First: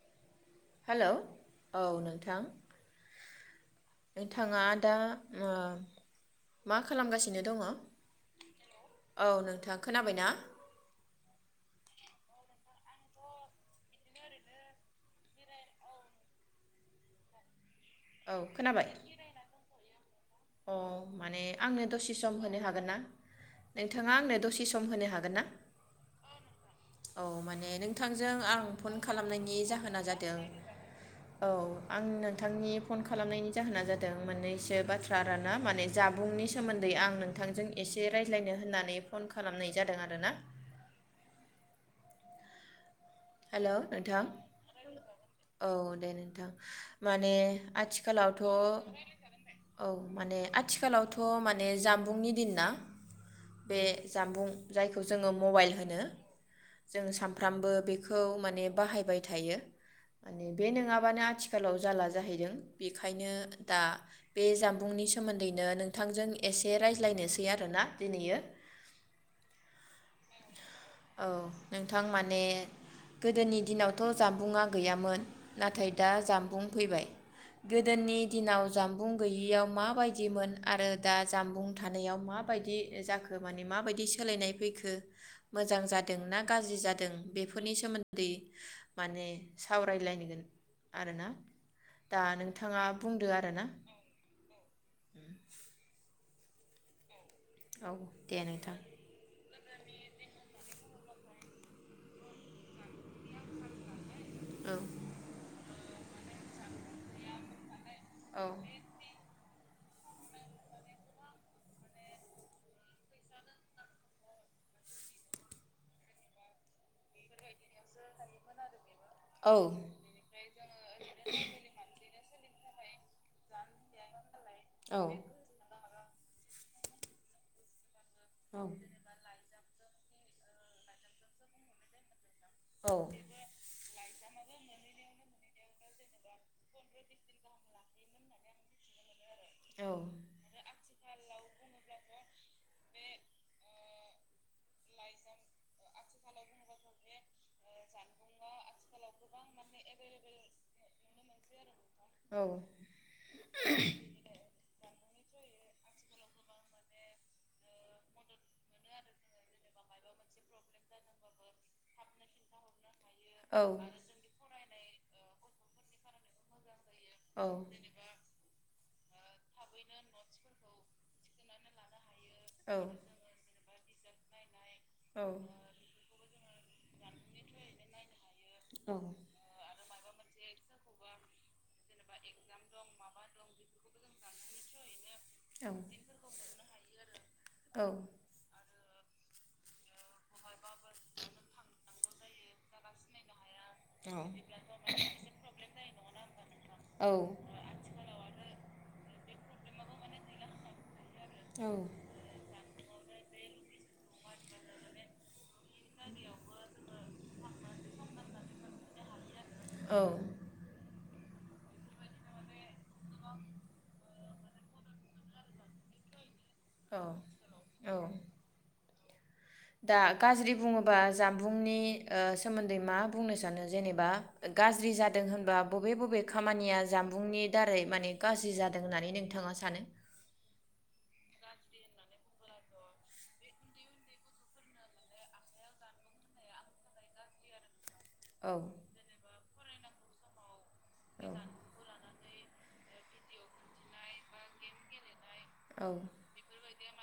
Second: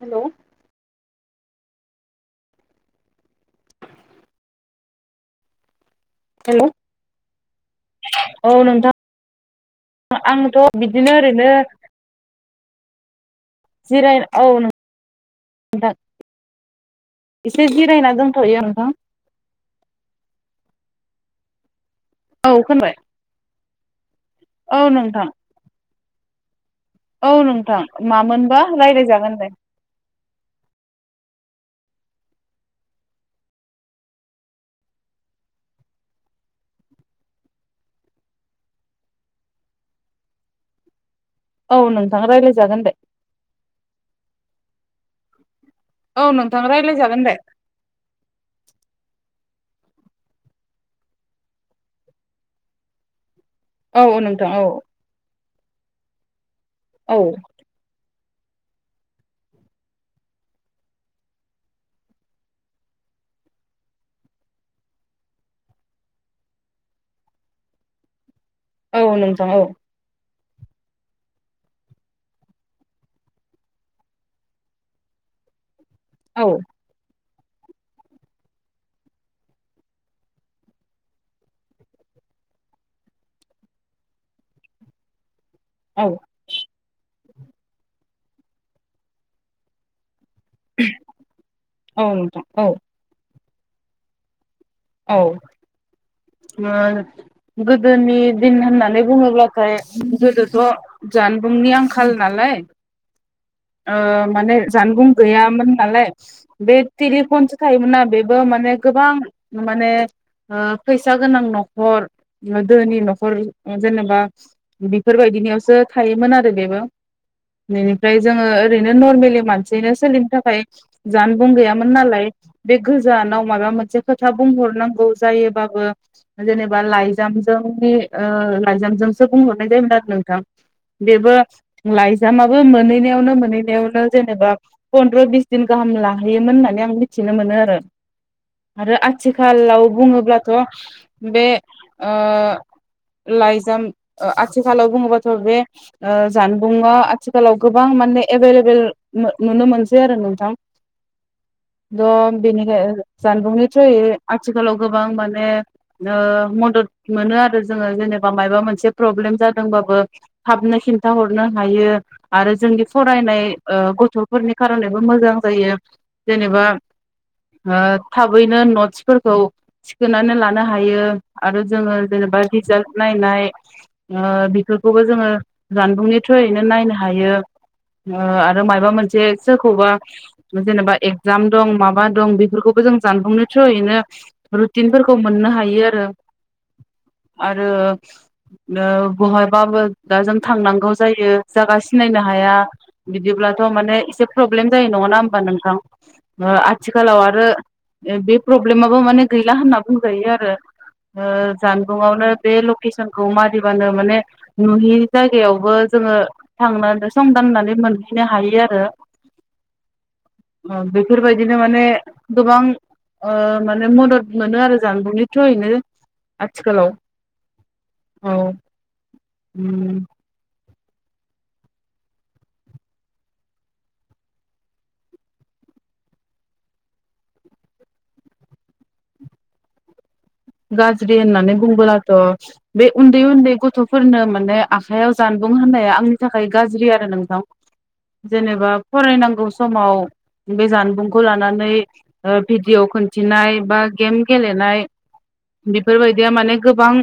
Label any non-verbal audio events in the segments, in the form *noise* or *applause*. Hello hello औ नोंथां नोंथाङा दा ओ हेलौ मा खालामगासिनो दङ? औ नोंथां औ नोंथां खोनाबाय ना? आंथ' बिदिनो ओरैनो जिरायनो औ नों नोंथां एसे जिरायना औ दंथ'यो खोनाबाय नोंथां अ माने आंनो दसे सम औ होनो हागोन खोनाबाय ना? नोंथाङा आंनो दसे औ सम होनो नोंथां हागोन ना? औ माने नोंथां नोंथांजों मामोनबा आं फन रायज्लायजागोन दे खालामनायनि जाहोना जादों औ आं नोंथांनि फन खालामनायनि जाहोना जादों मोननैसो बाथ्रा आरो ना माने जाबुंनि सोमोन्दै आं नोंथांजों एसे रायज्लायनो होननानै फन खालामनाय जादों आरोना औ नोंथाङा रायलायजागोन दे हेलौ नोंथां औ दे औ नोंथां रायज्लायजागोन माने दे आथिखालावथ' औ माने आथिखालावथ' माने जामबुंनि दिन ना। बे औ औ जामबुं नोंथां औ जायखौ जोङो मबाइल होनो जों औ सानफ्रामबो बे बेखौ माने बाहायबाय थायो माने बे नङाबानो आथिखालाव जाला जाहैदों बेखायनो दा बे जामबुंनि सोमोन्दैनो नोंथांजों एसे रायज्लायनोसै आरोना दिनैयो। औ नोंथां औ औ नोंथां माने गोदोनि दिनावथ' जामबुंआ गैयामोन नाथाय दा औ जामबुं फैबाय गोदोनि दिनाव जामबुं गैयियाव माबायदिमोन आरो दा जामबुं थानायाव माबायदि जाखो माने माबायदि सोलायनाय फैखो? मोजां औ जादों ना गाज्रि जादों? बेफोरनि सोमोन्दै माने सावरायलायनगोन। आरोना औ दा नोंथां औ नोंथाङा बुंदो आरो। ना औ *unintelligible* औ गोदोनि दे दिन नोंथां होननानै बुङोब्ला ओमफ्राय गोदोथ' जानबुंनि आंखाल नालाय ओ माने औ जानबुं गैयामोन नालाय। बे तेलि फन थायोमोना बेबो औ माने गोबां माने ओ फैसा गोनां न'खर दोनि न'खर जेनेबा बेफोरबायदिनियावसो थायोमोन आरो बेबो बेनिफ्राय जोङो ओरैनो नरमेलि औ मानसिनो सोलिनो थाखाय जानबुं गैयामोन नालाय बे गोजानाव माबा मोनसे खो खोथा बुंहरनांगौ औ जायोबाबो जेनेबा लाइजामजों बि ओ लान्जामजोंसो बुंहरनाय जायोमोन। नोंथां बेबो लाइ जामाबो औ मोनैनो जेनेबा पन्द्र'बिस गाहाम लाहैयोमोन होनना मिथिनो मोनोमोन आरो। आथिखालाव बुङोब्लाथ' बे ओ लाइजाम ओ आथिखालाव बुङोबाथ' बे जानबुंङा आथिखालाव गोबां गोबां माने एभेलेबेल मोन नुनो मोनसै आरो नोंथां औ थ' बेनिखाय जानबुंनि थ्रुयै आथिखालाव गोबां माने ने नो मदद मोनो आरो जोङो जेनेबा माबा मोनसे प्रब्लेम जादोंबाबो थाबनो खिन्था हरनो हायो जोंनि फरायनाय ओ गथ'फोरनि खारनायबो मोजां जायो जेनेबा औ ओ थाबैनो न'थिं फोरखौ थिखोननानै लानो हायो आरो जोङो जेनेबा औ बिजाब नायनाय ओ बि बेखौबो औ जोङो जानबुंनि थ्रुयैनो नायनो हायो आरो औ मायाबा मोनसे सोरखौबा जेनेबा एगजाम दं माबा दं बेफोरखौबो जों जानबुंनि थ्रुयैनो रुटिनफोरखौ मोननो औ हायो आरो आरो औ नों बहायबाबो दा जों थांनांगौ जायो जागा सिनायनो हाया बिदिब्ला माने एसे प्र्रब्लेम जायो नङा ना होमबा नोंथां ओ औ आथिखालाव आरो बे प्रब्लेमाबो माने गैला होनना बुंजायो आरो ओ जानबुंआवनो बे लकेसन खौ मारिबानो माने नुयि जायगायावबो जोङो थांनानै संदाननानै मोनहैनो हायो आरो बे बेफोरबायदिनो माने गोबां ओ माने मदद मोनो आरो जानबुंनि थ्रयैनो आथिखालाव औ औ *inaudible* दा गाज्रि बुङोब बा जानुंनि सोमोन्दै ओ मा बुंनो सानो जेनेबा गाज्रि जादों होनबा बबे बबे खामानिया जामबुंनि दारै माने गाज्रि जादों होननानै नोंथाङा सानो गाज्रि होननानै बुंबोलाथ' बे उन्दै उन्दै गथ'फोरनो माने आखायाव जानबुं होना आंनि थाखाय गाज्रि आरो नोंथां औ जेनेबा फरायनांगौ समाव बे जानबुंखौ औ लानानै ओ भिडिय' खिन्थिनाय बा गेम गेलेनाय औ बेफोरबायदिया माने गोबां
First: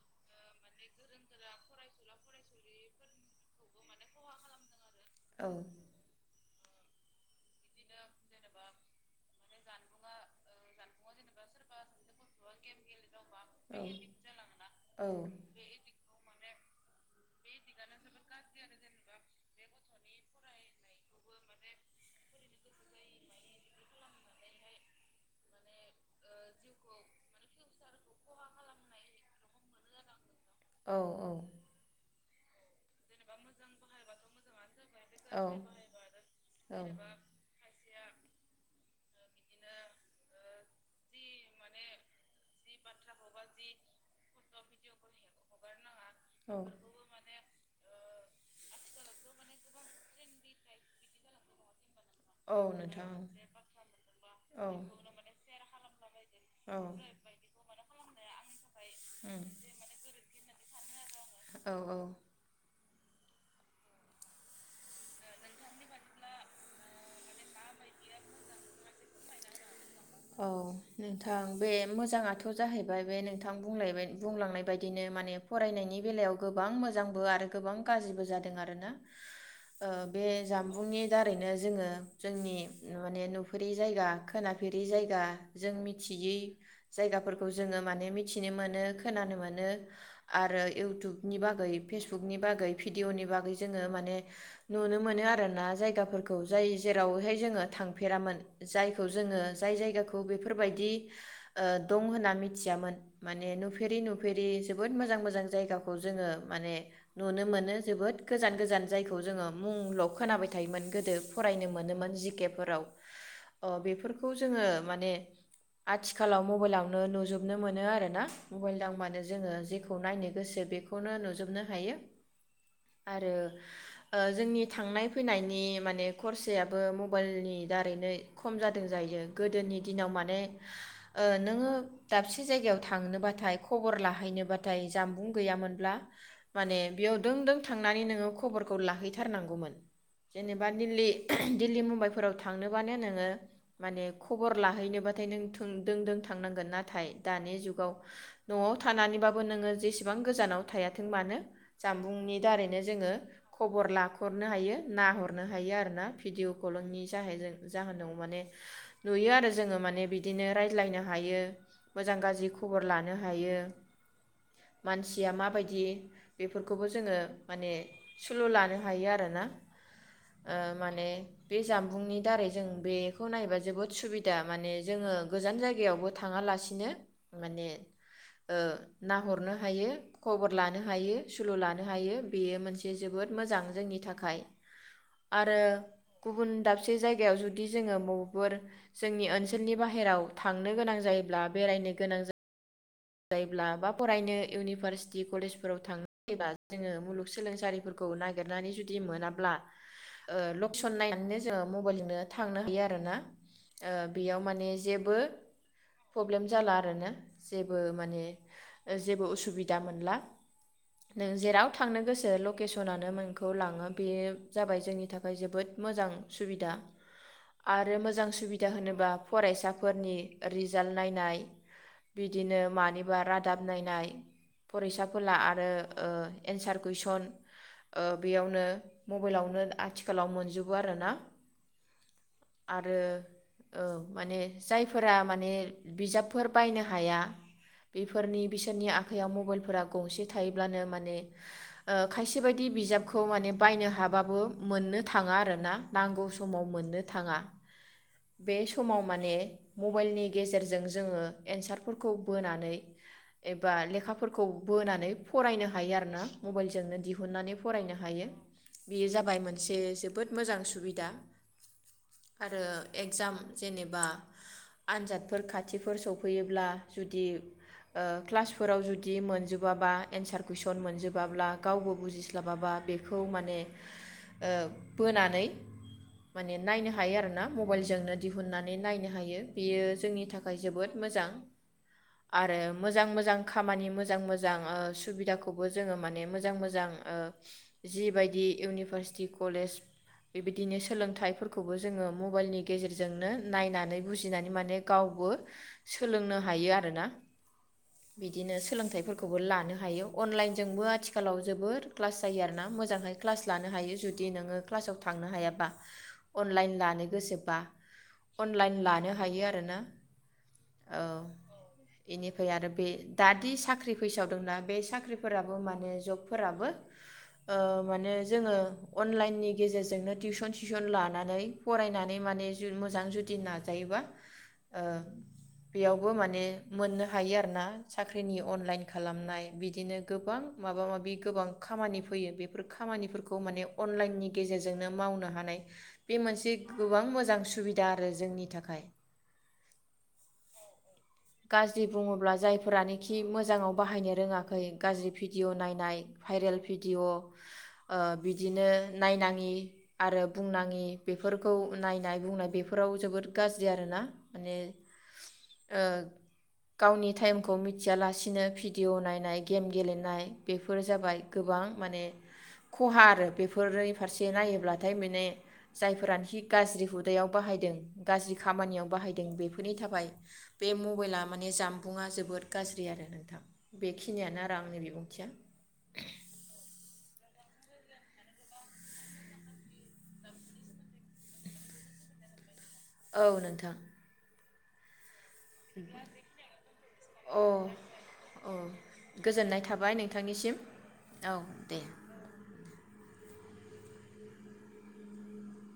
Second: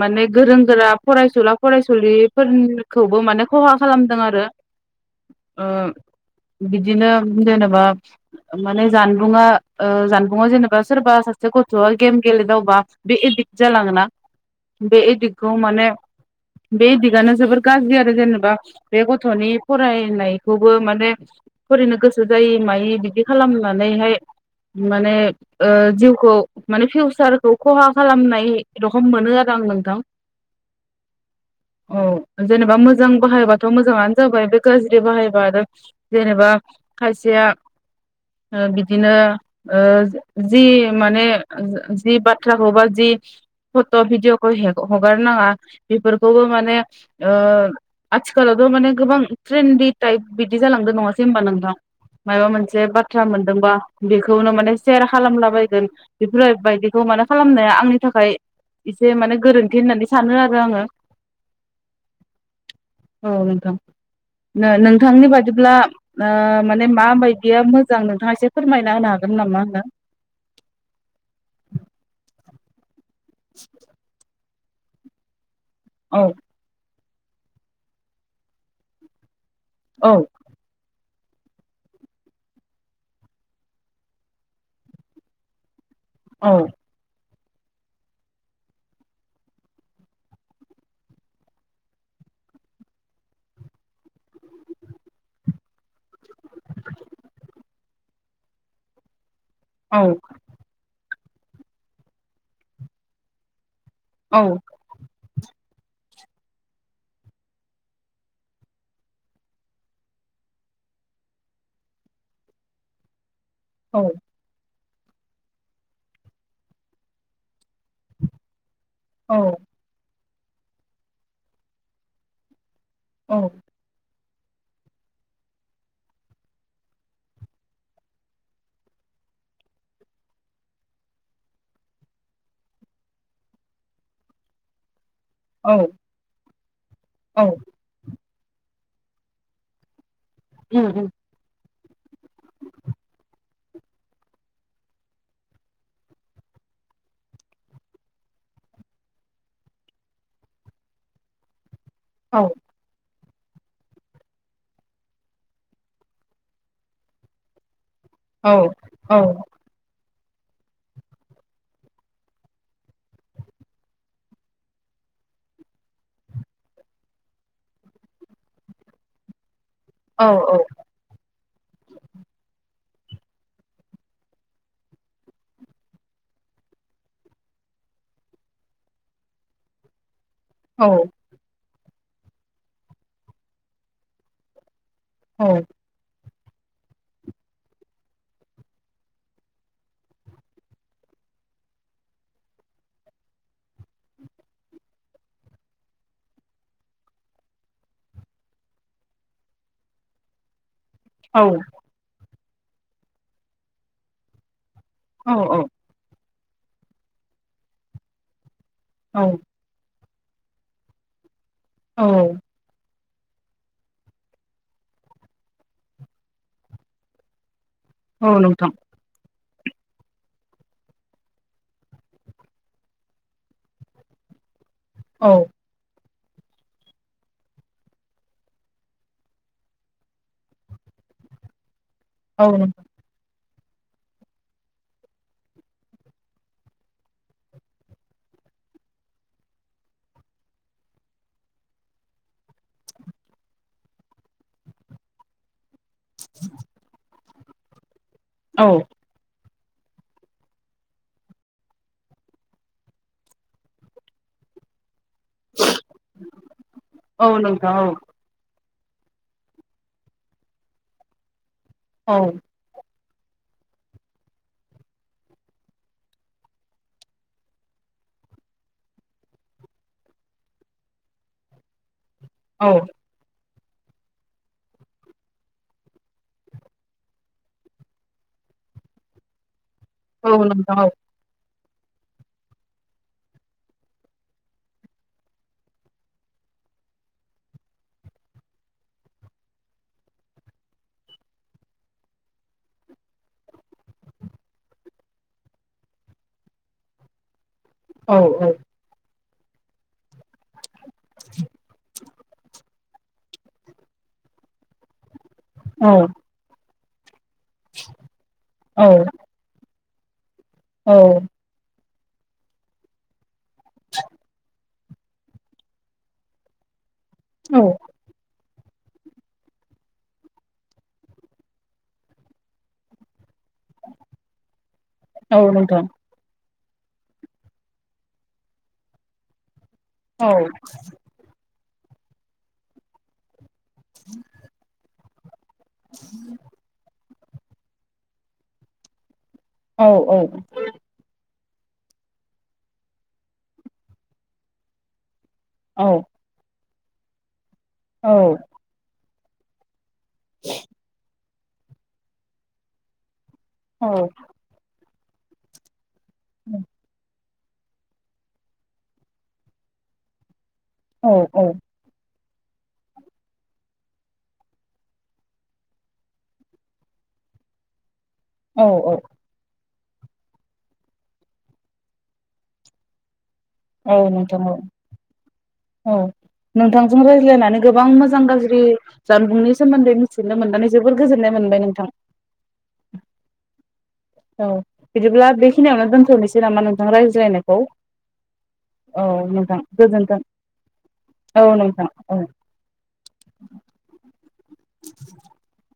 माने गोरों गोरा फरायसुला फरायसुलिफोरखौबो माने खहा खालामदों आरो औ अ बिदिनो जेनेबा माने जानबुंङा जानबुंङा जेनेबा सोरबा सासे गथ'आ गेम गेलेदावबा बे एदिक्ट जालाङोना बे औ एदिक्टखौ माने बे दिगानो जोबोर गाज्रि आरो जेनेबा बे गथ'नि फरायनायखौबो माने फरायनो गोसो जायै मायै बिदि खालामनानैहाय माने ओ जिउखौ माने फिउसार सारखौ खहा खालामनाय रखम मोनो आरो आं नोंथां औ औ औ जेनेबा मोजां बाहायबाथ' मोजाङानो जाबाय बे गाज्रि बाहायबा आरो जेनेबा खायसेया ओ बिदिनो ओ जि माने जि बाथ्राखौबा जि फथ' भिदिअ' ह हगार नाङा बेफोरखौबो औ माने ओ आथिखालावथ' माने गोबां ट्रेन्डि टाइप बिदि जालांदों नङासै होनबा नोंथां माबा औ मोनसे नोंथां बाथ्रा मोनदोंबा बेखौनो औ माने सेयार खालामलाबायगोन बेफोरो औ बायदि *unintelligible* थाखाय एसे माने गोरोन्थि होननानै सानो आरो आङो औ औ औ नोंथां ओ नोंथांनि बादिब्ला ओ माने माबायदिया मोजां नोंथाङा एसे फोरमायना होनो हागोन नामा नोंथां औ नोंथां बे मोजाङाथ' जाहैबाय *unintelligible* बेबायदिनो माने फरायनायनि औ बेलायाव गोबां मोजां बो आरो गोबां गाज्रिबो जादों आरोना ओ औ बे जामबुंनि दारैनो जोङो जोंनि माने नुफेरि जायगा खोनाफेर जायगा जों रियै औ जायगाफोरखौ खौ जोङो माने मिथिनो मोनो खोनानो मोनो आरो इउटुबनि बागै फेसबुकनि बागै भिडिअनि बागै जोङो माने नुनो मोनो आरोना जायगाफोरखौ जाय जेरावहाय जोङो थांफेरामोन जायखौ जोङो जाय जायगाखौ बेफोरबायदि ओ दं होनना मिथियामोन माने न *unintelligible* जायगाखौ जोङो माने नुनो मोनो जोबोद गोजान गोजान जायखौ जोङो मुंल' खोनाबाय थायोमोन गोदो फरायनो मोनोमोन जिके फोराव अ बेफोर *unintelligible* जोङो माने आथिखालाव मबाइलावनो नुजोबनो मोन आरोना मबाइल माने जोङो जेखौ नायनो लोगोसे बेखौनो नुजोबनो हायो। आरो जोंनि थांनाय फैनायनि माने खरसायाबो मबाइलनि दारैनो खम जादों जायो। गोदोनि दिनाव माने ओ नोङो दाबसे जायगायाव थांनोबाथाय खबर लाहैनोबाथाय जामबुं गैयामोनब्ला माने बेयाव दों दों थांनानै नोङो खबरखौ लाहैथारनांगौमोन। जेनेबा दिल्ली दिल्ली मुम मुमबाइफोराव थांनोबानो नोङो। माने खबर लाहैनोबाथाय नों दों दों थांनांगोन नाथाय दानि जुगाव न'आव थानानैबाबो नोङो जेसेबां गोजानाव थायाथों मानो जामबुंनि दारैनो जोङो खबर लाखरनो हायो नाहरनो हायो आरोना भिडिअ कलिंनि जाह जाहोनाव माने नुयो आरो जोङो माने बि दिनो रायज्लायनो हायो मोजां गाज्रि खबर लानो हायो मानसिया माबायदि बेफोरखौबो जोङो माने सुलु लानो हायो आरोना। आ माने बे जामबुंनि दारै जों बे खौ नायबा जोबोद सुबिदा माने जोङो गोजान जायगायावबो थाङालासिनो माने ओ नाहरनो हायो। खबर लानो हायो सुलु ला नो हायो बेयो मोनसे जोबोद मोजां जोंनि थाखाय। आरो गुबुन दाबसे जायगायाव जुदि जोङो मबफोर जोंनि ओनसोलनि बाहेराव थांनो गोनां जायोब्ला बेरायनो गोनां जायोब्ला बा फरायनो इउनिभारसिटि कलेजफोराव थांनो जायोबा जोङो मुलुगसोलोंसालिफोरखौ नागिरनानै जुदि मोनाब्ला ओ ल केसन नायनानैनो जोङो मबाइलजोंनो थांनो हायो आरोना ओ बेयाव माने जेबो प्रब्लेम जाला आरोना जे बो माने जेबो उसुबिदा मोनला नों जेराव थांनो गोसो लकेसना नो नोंखौ लाङो बे जाबाय जोंनि थाखाय जोबोद मोजां सुबिदा। आरो मोजां सुबिदा होनोबा फरायसाफोरनि रिजाल्ट नायनाय बि बिदिनो मानिबा रादाब नायनाय फरायसाफोला औ आरो। ओ एनसार कुइसन ओ बेयावनो मबाइलावनो आथिखालाव मोनजोबो आरोना। औ नोंथां आरो। औ माने जायफोरा माने बिजाबफोर बायनो हाया। बेफोरनि बिसोरनि आखाइयाव मबाइलफोरा गंसे थायोब्लानो माने ओ खायसे बायदि बिजाबखौ माने बायनो हाबाबो मोननो थाङा आरोना। नांगौ समाव मोननो थाङा औ बे समाव माने मबाइलनि गेजेरजों जोङो एनसार फोरखौ बोनानै एबा लेखाफोरखौ बोनानै फरायनो हायो आरो ना मबाइलजोंनो औ दिहुननानै नोंथां औ फरायनो हायो। बेयो जाबाय मोनसे जोबोद मोजां सुबिदा आरो। एगजाम जेनेबा आनजादफोर खाथिफोर सफैयोब्ला। जुदि ओ क्लासफोराव जुदि मोनजोबाबा एन्सार कुइसन मोनजोबाब्ला गावबो बुजिस औ स्लाबाबा बेखौ माने बोनानै माने नायनो हायो आरोना मबाइलजोंनो दिहुननानै नायनो हायो। बियो जोंनि औ थाखाय नोंथां जोबोद मोजां। आरो मोजां मोजां खामानि मोजां मोजां सुबिदाखौबो जोङो माने मोजां मोजां जिबायदि इउनिभारसिटि कलेज बेबायदिनो सोलोंथाइफोरखौबो जोङो मबाइलनि गेजेरजोंनो नायनानै बुजिनानै माने गावबो सोलोंनो नो हायो आरोना। औ बिदिनो सोलोंथाइफोर खौबो लानो हायो। अनलाइनजोंबो आथिखालाव जोबद क्लास जायो आरोना मोजां। मोजाङै क्लास लानो हायो जुदि नोङो क्लासाव थ थांनो हाया बा औ अनलाइन लानो गोसो अनलाइन औ लानो हायो आरोना। औ बेनिफ्राय आरो बे दादि साख्रि फैसावदोंना बे साख्रिफोराबो माने जबफोराबो माने जोङो। अनलाइनि गेजेरजोंनो टिउसन सिसन लानानै फरायनानै माने मोजां जुदि दि जायोबा ओ औ नोंथां बियाव माने मोननो हायो आरो ना साख्रिनि अनलाइन खालामनाय बिदिनो औ गोबां माबा माबि गोबां खामानि फैयो बेफोर खामानिफोरखौ माने अनलाइननि गेजेरजोंनो माव नो हानाय बे मोनसे गोबां मोज जां सुबिदा आरो जोंनि थाखाय। औ औ। गाज्रि बुङोब्ला जायफोरानोखि मोजाङाव बाहायनो रोङाखै गाज्रि फि डिअ नाय भाइरेल भिडिअ ओ बिदिनो नायनाङि आरो बुंनाङि बे फोरखौ नायनाय बुंनाय बेफोराव जोबोद गाज्रि औ आरोना माने ओ गावनि टाइम खौ मिथियालासिनो भिडिअ नायनाय गेम गेलेनाय बेफोर जाबाय औ गोबां माने खहा आरो बेफोरनि फारसे नायोब्लाथाय माने जायफोरानोखि गाज्रि हुदायाव बाहायदों गाज्रि खामानियाव बाहायदों बे नि थाबाय बे मबाइला माने जामबुंङा जोबोद गाज्रि आरो नोंथां। औ नोंथां बेखिनियानो औ आरो आंनि बिबुंथिया औ नोंथांजों राय ज्लायनानै गोबां मोजां गाज्रि जानबुंनि सोमोन्दै मिथिनो मोननानै जोबोर गोजोननाय मोनबाय नोंथां। औ नोंथां। औ बिदिब्ला बेखिनियावनो दोनथ'नोसै नामा अ रायज्लायनायखौ औ औ नोंथां गोजोननाय थाबाय गोजोनथों। नोंथांनिसिम औ नोंथां औ। *inaudible*